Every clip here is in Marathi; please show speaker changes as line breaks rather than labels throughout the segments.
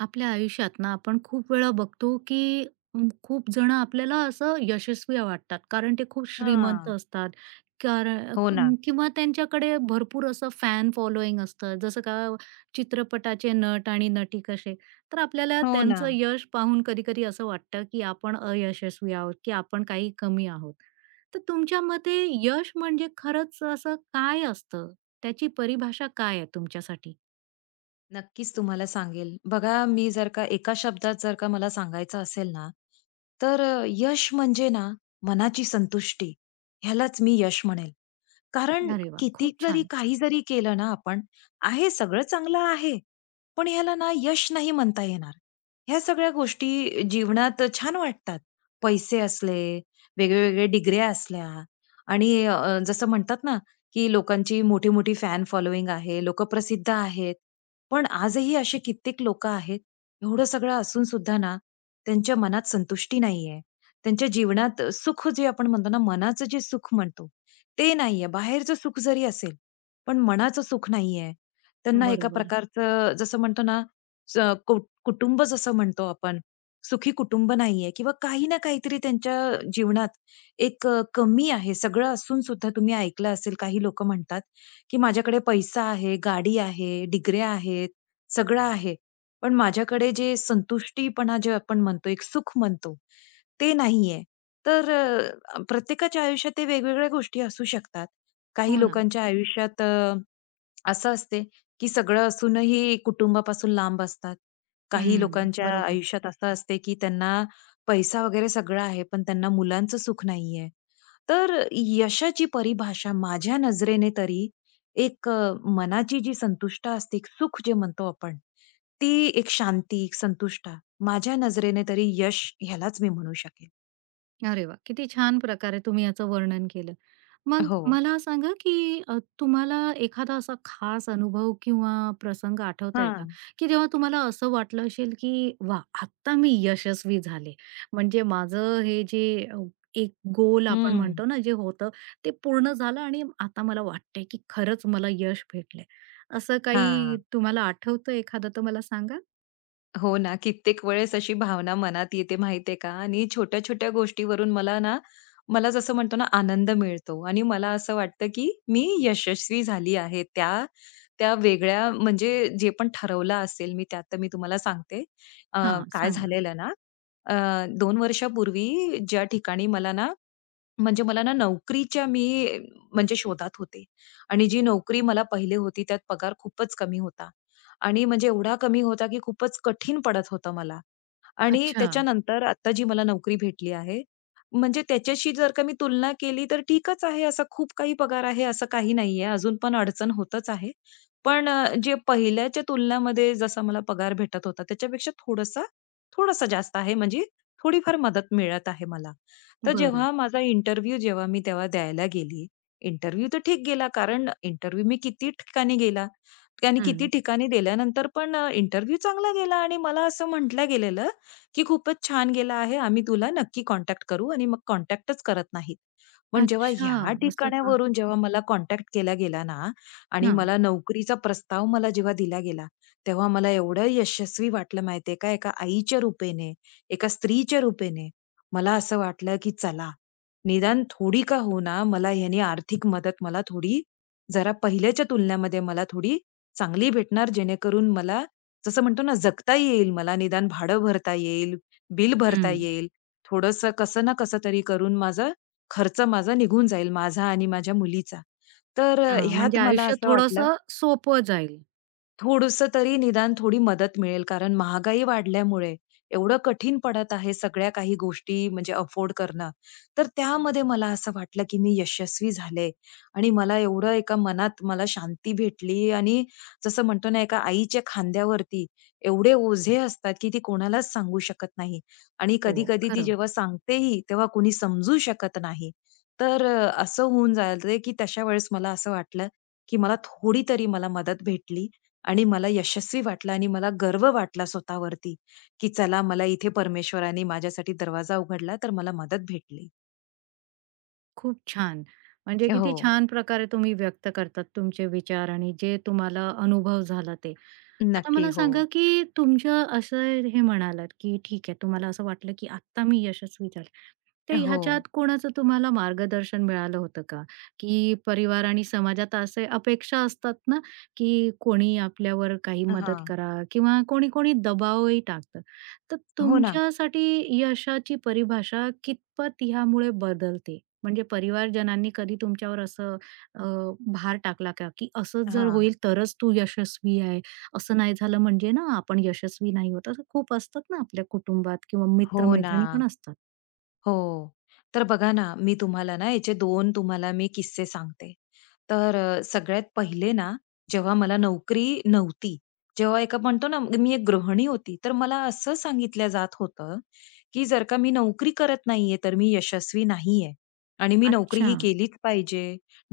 आपल्या आयुष्यात ना आपण खूप वेळा बघतो की खूप जण आपल्याला असं यशस्वी वाटतात कारण ते खूप श्रीमंत
हां.
असतात कारण
हो ना.
किंवा त्यांच्याकडे भरपूर असं फॅन फॉलोईंग असतं जसं का चित्रपटाचे नट आणि नटी कसे. तर आपल्याला
हो ना.
त्यांचं यश पाहून कधी कधी असं वाटतं की आपण अयशस्वी आहोत की आपण काही कमी आहोत. तर तुमच्या मते यश म्हणजे खरंच असं काय असतं. त्याची परिभाषा काय आहे तुमच्यासाठी.
नक्कीच तुम्हाला सांगेल. बघा मी जर का एका शब्दात जर का मला सांगायचं असेल ना, तर यश म्हणजे ना मनाची संतुष्टी, ह्यालाच मी यश म्हणेल. कारण
अरे वा,
किती
खूप
तरी
छान.
काही जरी केलं ना आपण, आहे सगळं चांगलं आहे, पण ह्याला ना यश नाही म्हणता येणार. ह्या सगळ्या गोष्टी जीवनात छान वाटतात. पैसे असले, वेगवेगळ्या डिग्र्या असल्या आणि जसं म्हणतात ना, की लोकांची मोठी-मोठी फॅन फॉलोइंग आहे, लोकं प्रसिद्ध आहेत. पण आजही असे कित्येक लोक आहेत, एवढं सगळं असून सुद्धा ना, त्यांच्या मनात संतुष्टी नाहीये. त्यांच्या जीवनात सुख जे आपण म्हणतो ना, मनाचं जे सुख म्हणतो, ते नाहीये. बाहेरचं सुख जरी असेल, पण मनाचं सुख नाहीये. त्यांना एका
बरोबर.
प्रकारचं जसं म्हणतो ना, स कु कुटुंब जसं म्हणतो आपण, सुखी कुटुंब नाहीये किंवा काही ना काहीतरी त्यांच्या जीवनात एक कमी आहे. सगळं असून सुद्धा तुम्ही ऐकलं असेल, काही लोक म्हणतात, की माझ्याकडे पैसा आहे, गाडी आहे, डिग्र्या आहेत, सगळं आहे. पण माझ्याकडे जे संतुष्टीपणा जे आपण म्हणतो, एक सुख म्हणतो, ते नाहीये. तर प्रत्येकाच्या आयुष्यात ते वेगवेगळ्या गोष्टी असू शकतात. काही
हो ना.
लोकांच्या आयुष्यात असं असते, की सगळं असूनही कुटुंबापासून लांब असतात. काही
हं.
लोकांच्या
बरोबर.
आयुष्यात असं असते, की त्यांना पैसा वगैरे सगळं आहे, पण त्यांना मुलांचं सुख नाहीये. तर यशाची परिभाषा माझ्या नजरेने तरी एक मनाची जी संतुष्ट असते, एक सुख जे म्हणतो आपण, ती एक शांती, एक संतुष्टा. माझ्या नजरेने तरी यश ह्यालाच मी म्हणू शकेल.
अरे वा, किती छान प्रकारे तुम्ही याचं वर्णन केलं. मग
हो.
मला सांगा, की तुम्हाला एखादा असा खास अनुभव किंवा प्रसंग आठवतोय का?
हां.
की जेव्हा तुम्हाला असं वाटलं असेल, की वा, आत्ता मी यशस्वी झाले. म्हणजे माझं हे जे अ, एक गोल आपण
हं.
म्हणतो ना, जे होतं ते पूर्ण झालं आणि आता मला वाटतंय, की खरंच मला यश भेटलंय. असं
हां.
काही तुम्हाला आठवतं एखादं तर मला सांगा?
हो ना, कित्येक वेळेस अशी भावना मनात येते माहितीये का आणि छोट्या-छोट्या गोष्टीवरून मला ना, मला जसं म्हणतो ना आनंद मिळतो आणि मला असं वाटतं, की मी यशस्वी झाली आहे. त्या त्या वेगळ्या म्हणजे जे पण ठरवलं असेल मी त्यात तर मी तुम्हाला सांगते. अ,
हां,
काय
सांगा.
झालेलं ना, 2 वर्षापूर्वी ज्या ठिकाणी मला ना म्हणजे मला ना नोकरीच्या मी म्हणजे शोधात होते आणि जी नोकरी मला पहिले होती त्यात पगार खूपच कमी होता आणि म्हणजे एवढा कमी होता की खूपच कठीण पडत होतं मला. आणि
अच्छा.
त्याच्यानंतर आता जी मला नोकरी भेटली आहे, म्हणजे त्याच्याशी जर का मी तुलना केली तर ठीकच आहे. असा खूप काही पगार आहे असं काही नाहीये. अजून पण अडचण होतच आहे. पण जे पहिल्याच्या तुलनामध्ये जसा मला पगार भेटत होता त्याच्यापेक्षा थोडासा, थोडासा जास्त आहे म्हणजे थोडीफार मदत मिळत आहे मला. तर जेव्हा
बरं.
माझा इंटरव्ह्यू जेव्हा मी तेव्हा द्यायला गेली, इंटरव्ह्यू तर ठीक गेला कारण इंटरव्ह्यू मी किती ठिकाणी गेला. त्याने किती ठिकाणी दिल्यानंतर पण इंटरव्ह्यू चांगला गेला आणि मला असं म्हटलं गेलेलं, की "खूपच छान गेला आहे. आम्ही तुला नक्की कॉन्टॅक्ट करू" आणि मग कॉन्टॅक्टच करत नाहीत. पण जेव्हा
अच्छा,
ह्या
असं का?
ठिकाणावरून जेव्हा मला कॉन्टॅक्ट केला गेला ना आणि
हां.
मला नोकरीचा प्रस्ताव मला जेव्हा दिला गेला, तेव्हा मला एवढं यशस्वी वाटलं माहिती का, एका आईच्या रूपेने, एका स्त्रीच्या रूपेने मला असं वाटलं, की चला, निदान थोडी का होईना मला ह्याने आर्थिक मदत मला थोडी जरा पहिल्याच्या तुलनेमध्ये मला थोडी चांगली भेटणार जेणेकरून मला जसं म्हणतो ना जगता येईल मला निदान भाडं भरता येईल, बिल भरता
हं.
येईल. थोड़स कसं ना कसं तरी करून माझा खर्च माझा निघून जाईल माझा आणि माझ्या मुलीचा. तर
हां,
ह्यात
म्हणजे
मला
आयुष्य
असं वाटलं
थोडंसं सोपं जाईल.
थोडंसं तरी निदान थोडी मदत मिळेल. कारण महागाई वाढल्यामुळे एवढं कठीण पडत आहे सगळ्या काही गोष्टी म्हणजे अफोर्ड करणं. तर त्यामध्ये मला असं वाटलं, की मी यशस्वी झाले आणि मला एवढं एका मनात मला शांती भेटली आणि जसं म्हणतो ना, एका आईच्या खांद्यावरती एवढे ओझे असतात, की ती कोणालाच सांगू शकत नाही आणि
हो.
कधी-कधी ती
खरं.
जेव्हा सांगतेही, तेव्हा कोणी समजू शकत नाही. तर असं होऊन जातं, की तशा वेळेस मला असं वाटलं, की मला थोडी तरी मला मदत भेटली आणि मला यशस्वी वाटलं आणि मला गर्व वाटला स्वतःवरती, की चला मला इथे परमेश्वराने माझ्यासाठी दरवाजा उघडला, तर मला मदत भेटली.
खूप छान. म्हणजे
हो.
किती छान प्रकारे तुम्ही व्यक्त करतात तुमचे विचार आणि जे तुम्हाला अनुभव झाला ते. आता
नक्की.
मला
हो.
सांगा, की तुमच्या असं हे म्हणालात, की ठीक आहे तुम्हाला असं वाटलं, की आत्ता मी यशस्वी झाले. तर
हो.
ह्याच्यात कोणाचं तुम्हाला मार्गदर्शन मिळालं होतं का? की परिवार आणि समाजात असे अपेक्षा असतात ना, की कोणी आपल्यावर काही मदत
हां.
करा किंवा कोणी-कोणी दबावही टाकतं. तर
हो ना.
तुमच्यासाठी यशाची परिभाषा कितपत ह्यामुळे बदलते? म्हणजे परिवारजनांनी कधी तुमच्यावर असं अ, भार टाकला का, की असंच जर
हां.
होईल तरच तू यशस्वी आहे? असं नाही झालं म्हणजे ना आपण यशस्वी नाही होत. असं खूप असतात ना आपल्या कुटुंबात किंवा
हो ना.
मित्र-मैत्रिणी पण असतात.
हो. तर बघा ना, मी तुम्हाला ना याचे दोन तुम्हाला मी किस्से सांगते. तर सगळ्यात पहिले ना, जेव्हा मला नोकरी नव्हती, जेव्हा एका म्हणतो ना, मी एक गृहिणी होती, तर मला असं सांगितलं जात होतं, की जर का मी नोकरी करत नाहीये, तर मी यशस्वी नाहीये आणि मी नोकरी
अच्छा.
ही केलीच पाहिजे.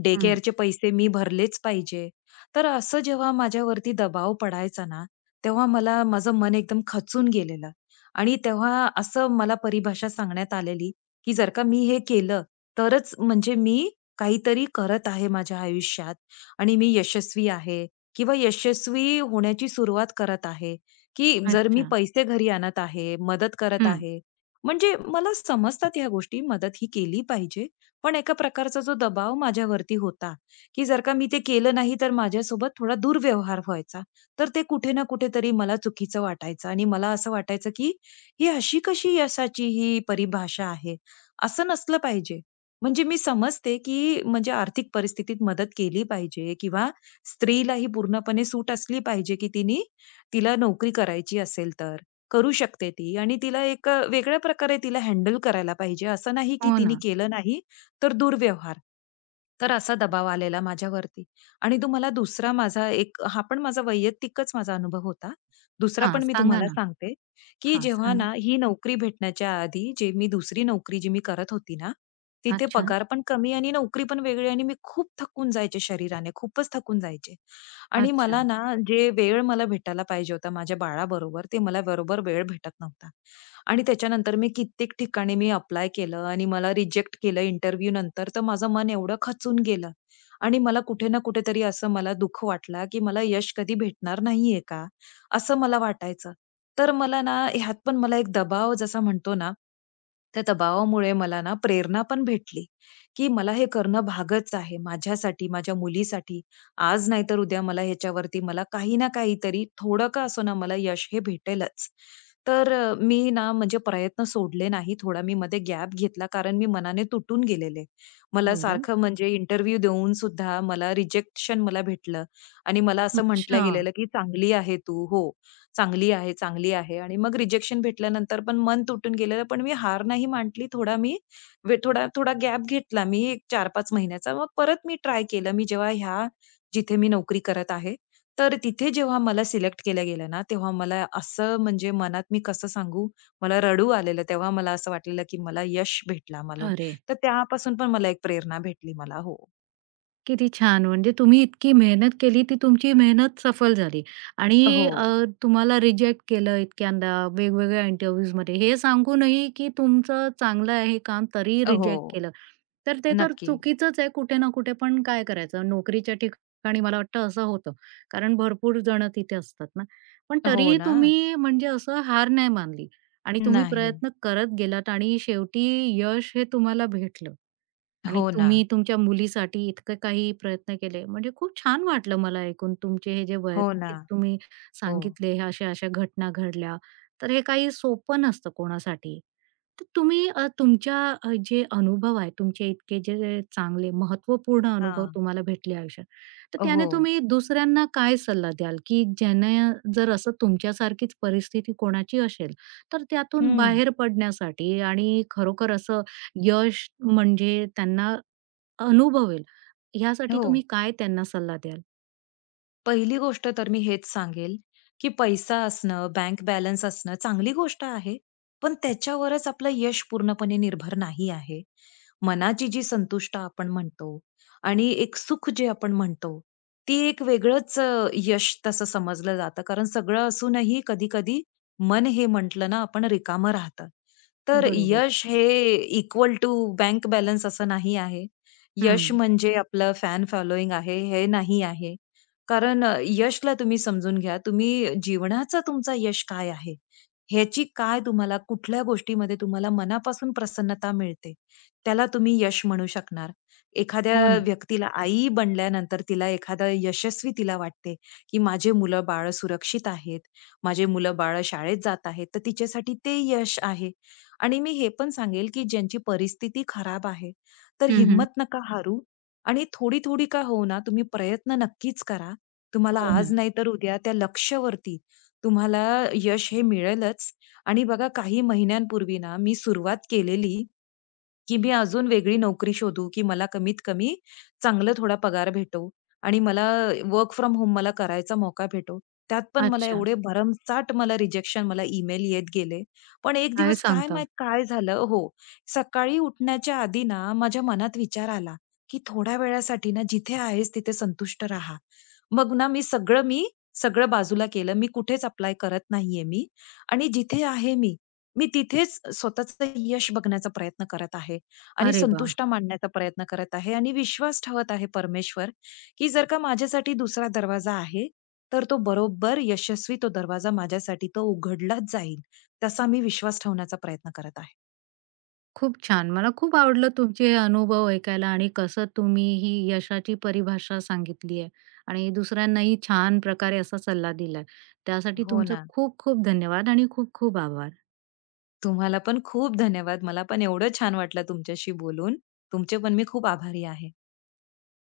डे
हं.
केअरचे पैसे मी भरलेच पाहिजे. तर असं जेव्हा माझ्यावरती दबाव पडायचा ना, तेव्हा मला माझं मन एकदम खचून गेलेलं. आणि तेव्हा असं मला परिभाषा सांगण्यात आलेली, की जर का मी हे केलं, तरच म्हणजे मी काहीतरी करत आहे माझ्या आयुष्यात आणि मी यशस्वी आहे किंवा यशस्वी होण्याची सुरुवात करत आहे, की जर मी
अच्छा.
पैसे घरी आणत आहे, मदत करत
हं.
आहे. म्हणजे मला समजतात ह्या गोष्टी, मदत ही केली पाहिजे. पण एका प्रकारचा जो दबाव माझ्यावरती होता, की जर का मी ते केलं नाही, तर माझ्यासोबत थोडा दुर्व्यवहार व्हायचा. तर ते कुठे ना कुठेतरी मला चुकीचं वाटायचं आणि मला असं वाटायचं, की ही अशी कशी यशाची ही परिभाषा आहे? असं नसलं पाहिजे. म्हणजे मी समजते, की म्हणजे आर्थिक परिस्थितीत मदत केली पाहिजे किंवा स्त्रीला ही पूर्णपणे सूट असली पाहिजे, की तिने तिला नोकरी करायची असेल तर, करू शकते ती आणि तिला एक वेगळ्या प्रकारे तिला हँडल करायला पाहिजे. असं नाही, की
हो
तिने
ना.
केलं नाही तर दुर्व्यवहार. तर असा दबाव आलेला माझ्यावरती. आणि तुम्हाला दुसरा माझा एक हा पण माझा वैयक्तिकच माझा अनुभव होता. दुसरा
हां,
पण मी
सांगा
तुम्हाला
ना.
सांगते. की
हां,
जेव्हा
सांगा.
ना ही नोकरी भेटण्याच्या आधी जे मी दुसरी नोकरी जी मी करत होती ना, तिथे
अच्छा.
पगार पण कमी आणि नोकरी पण वेगळी आणि मी खूप थकून जायचे शरीराने, खूपच थकून जायचे. आणि
अच्छा.
मला ना जे वेळ मला भेटायला पाहिजे होता माझ्या बाळाबरोबर, ते मला बरोबर वेळ भेटत नव्हता. आणि त्याच्यानंतर मी कित्येक ठिकाणी मी अप्लाय केलं आणि मला रिजेक्ट केलं इंटरव्ह्यू नंतर, तर माझं मन एवढं खचून गेलं आणि मला कुठे ना कुठेतरी असं मला दुःख वाटला, की मला यश कधी भेटणार नाहीये का? असं मला वाटायचं. तर मला ना ह्यात पण मला एक दबाव जसा म्हणतो ना, त्या दबावामुळे मला ना प्रेरणा पण भेटली, की मला हे करणं भागच आहे माझ्यासाठी, माझ्या मुलीसाठी. आज नाहीतर उद्या मला ह्याच्यावरती मला काही ना काहीतरी थोडं का असेना मला यश हे भेटेलच. तर मी ना म्हणजे प्रयत्न सोडले नाही. थोडा मी मध्ये गॅप घेतला कारण मी मनाने तुटून गेलेले. मला
बरं.
सारखं म्हणजे इंटरव्ह्यू देऊन सुद्धा मला रिजेक्शन मला भेटलं आणि मला असं म्हटलं
अच्छा.
गेलेलं, की "चांगली आहे तू." हो, "चांगली आहे, चांगली आहे." आणि मग रिजेक्शन भेटल्यानंतर पण मन तुटून गेलेलं. पण मी हार नाही मानली. थोडा मी वे थोडा थोडा गॅप घेतला मी 4-5 महिन्याचा. मग परत मी ट्राय केलं. मी जेव्हा ह्या जिथे मी नोकरी करत आहे. तर तिथे जेव्हा मला सिलेक्ट केलं गेलं ना, तेव्हा मला असं म्हणजे मनात मी कसं सांगू, मला रडू आलेलं. तेव्हा मला असं वाटलेलं, की मला यश भेटला मला.
अरे,
तर त्यापासून पण मला एक प्रेरणा भेटली मला. हो.
किती छान! म्हणजे तुम्ही इतकी मेहनत केली, ती तुमची मेहनत सफल झाली. आणि
हो,
तुम्हाला रिजेक्ट केलं इतक्यांदा वेगवेगळ्या इंटरव्ह्यूजमध्ये हे सांगूनही की तुमचं चांगलं आहे काम, तरीही रिजेक्ट
हो.
केलं. तर ते तर
नक्की.
चुकीचंच आहे कुठे ना कुठे. पण काय करायचं, नोकरीच्या ठिकाणी मला वाटतं असं होतं. कारण भरपूर जण तिथे असतात ना. पण
हो
तरीही
ना.
तुम्ही म्हणजे असं हार नाही मानली आणि तुम्ही
नाही.
प्रयत्न करत गेलात आणि शेवटी यश हे तुम्हाला भेटलं. आणि
हो ना.
तुम्ही तुमच्या मुलीसाठी इतकं काही प्रयत्न केले. म्हणजे खूप छान वाटलं मला ऐकून तुमचे हे जे
हो ना.
वैयक्तिक तुम्ही
हो.
सांगितले, ह्या अशा-अशा घटना घडल्या. तर हे काही सोपं नसतं कोणासाठी. तर तुम्ही तुमच्या जे अनुभव आहे, तुमचे इतके जे चांगले महत्त्वपूर्ण अनुभव
हां.
तुम्हाला भेटले आयुष्यात, तर त्याने
हो.
तुम्ही दुसऱ्यांना काय सल्ला द्याल, की ज्याने जर असं तुमच्यासारखीच परिस्थिती कोणाची असेल, तर त्यातून
हं.
बाहेर पडण्यासाठी आणि खरोखर असं यश म्हणजे त्यांना अनुभवेल, ह्यासाठी
हो.
तुम्ही काय त्यांना सल्ला द्याल?
पहिली गोष्ट तर मी हेच सांगेल, की पैसा असणं, बँक बॅलन्स असणं चांगली गोष्ट आहे. पण त्याच्यावरच आपलं यश पूर्णपणे निर्भर नाही आहे. मनाची जी संतुष्ट आपण म्हणतो आणि एक सुख जे आपण म्हणतो, ती एक वेगळंच यश तसं समजलं जातं. कारण सगळं असूनही कधी-कधी मन हे म्हटलं ना आपण रिकामं राहतं. तर
बरोबर.
यश हे इक्वल टू बँक बॅलन्स असं नाही आहे. यश
हं.
म्हणजे आपलं फॅन फॉलोइंग आहे, हे नाही आहे. कारण यशला तुम्ही समजून घ्या. तुम्ही जीवनाचा तुमचा यश काय आहे? ह्याची काय तुम्हाला कुठल्या गोष्टीमध्ये तुम्हाला मनापासून प्रसन्नता मिळते, त्याला तुम्ही यश म्हणू शकणार.
हो
एखाद्या
ना.
व्यक्तीला आई बनल्यानंतर तिला एखादा यशस्वी तिला वाटते, की माझे मुलं-बाळं सुरक्षित आहेत. माझे मुलं-बाळं शाळेत जात आहेत. तर तिच्यासाठी ते यश आहे. आणि मी हे पण सांगेल, की ज्यांची परिस्थिती खराब आहे, तर
हं, हं.
हिम्मत नका हारू आणि थोडी-थोडी का होईना तुम्ही प्रयत्न नक्कीच करा तुम्हाला
हो
आज
ना.
नाही तर उद्या त्या लक्ष्यवरती तुम्हाला यश हे मिळेलच. आणि बघा काही महिन्यांपूर्वी ना मी सुरुवात केलेली की मी अजून वेगळी नोकरी शोधू, की मला कमीत कमी चांगला थोडा पगार भेटो आणि मला वर्क फ्रॉम होम मला करायचा मौका भेटो. त्यात पण मला
अच्छा.
एवढे भरमसाठ मला रिजेक्शन मला ईमेल येत गेले. पण एक
काय
दिवस काय
सांगता?
माहीत काय झालं हो, सकाळी उठण्याच्या आधी ना माझ्या मनात विचार आला, की थोड्या वेळासाठी ना जिथे आहेस तिथे संतुष्ट राहा. मग ना मी सगळं बाजूला केलं. मी कुठेच अप्लाय करत नाहीये मी आणि जिथे आहे मी, तिथेच स्वतःचं यश बघण्याचा प्रयत्न करत आहे. आणि
अरे वाह!
संतुष्ट मानण्याचा प्रयत्न करत आहे आणि विश्वास ठेवत आहे परमेश्वर, की जर का माझ्यासाठी दुसरा दरवाजा आहे, तर तो बरोबर यशस्वी तो दरवाजा माझ्यासाठी तो उघडलाच जाईल. तसा मी विश्वास ठेवण्याचा प्रयत्न करत आहे.
खूप छान. मला खूप आवडलं तुमचे हे अनुभव ऐकायला आणि कसं तुम्ही ही यशाची परिभाषा सांगितली आहे आणि दुसऱ्यांनाही छान प्रकारे असा सल्ला दिलाय. त्यासाठी
हो
तुमचं
ना.
खूप खूप धन्यवाद आणि खूप खूप आभार.
तुम्हाला पण खूप धन्यवाद. मला पण एवढं छान वाटलं तुमच्याशी बोलून. तुमचे पण मी खूप आभारी आहे.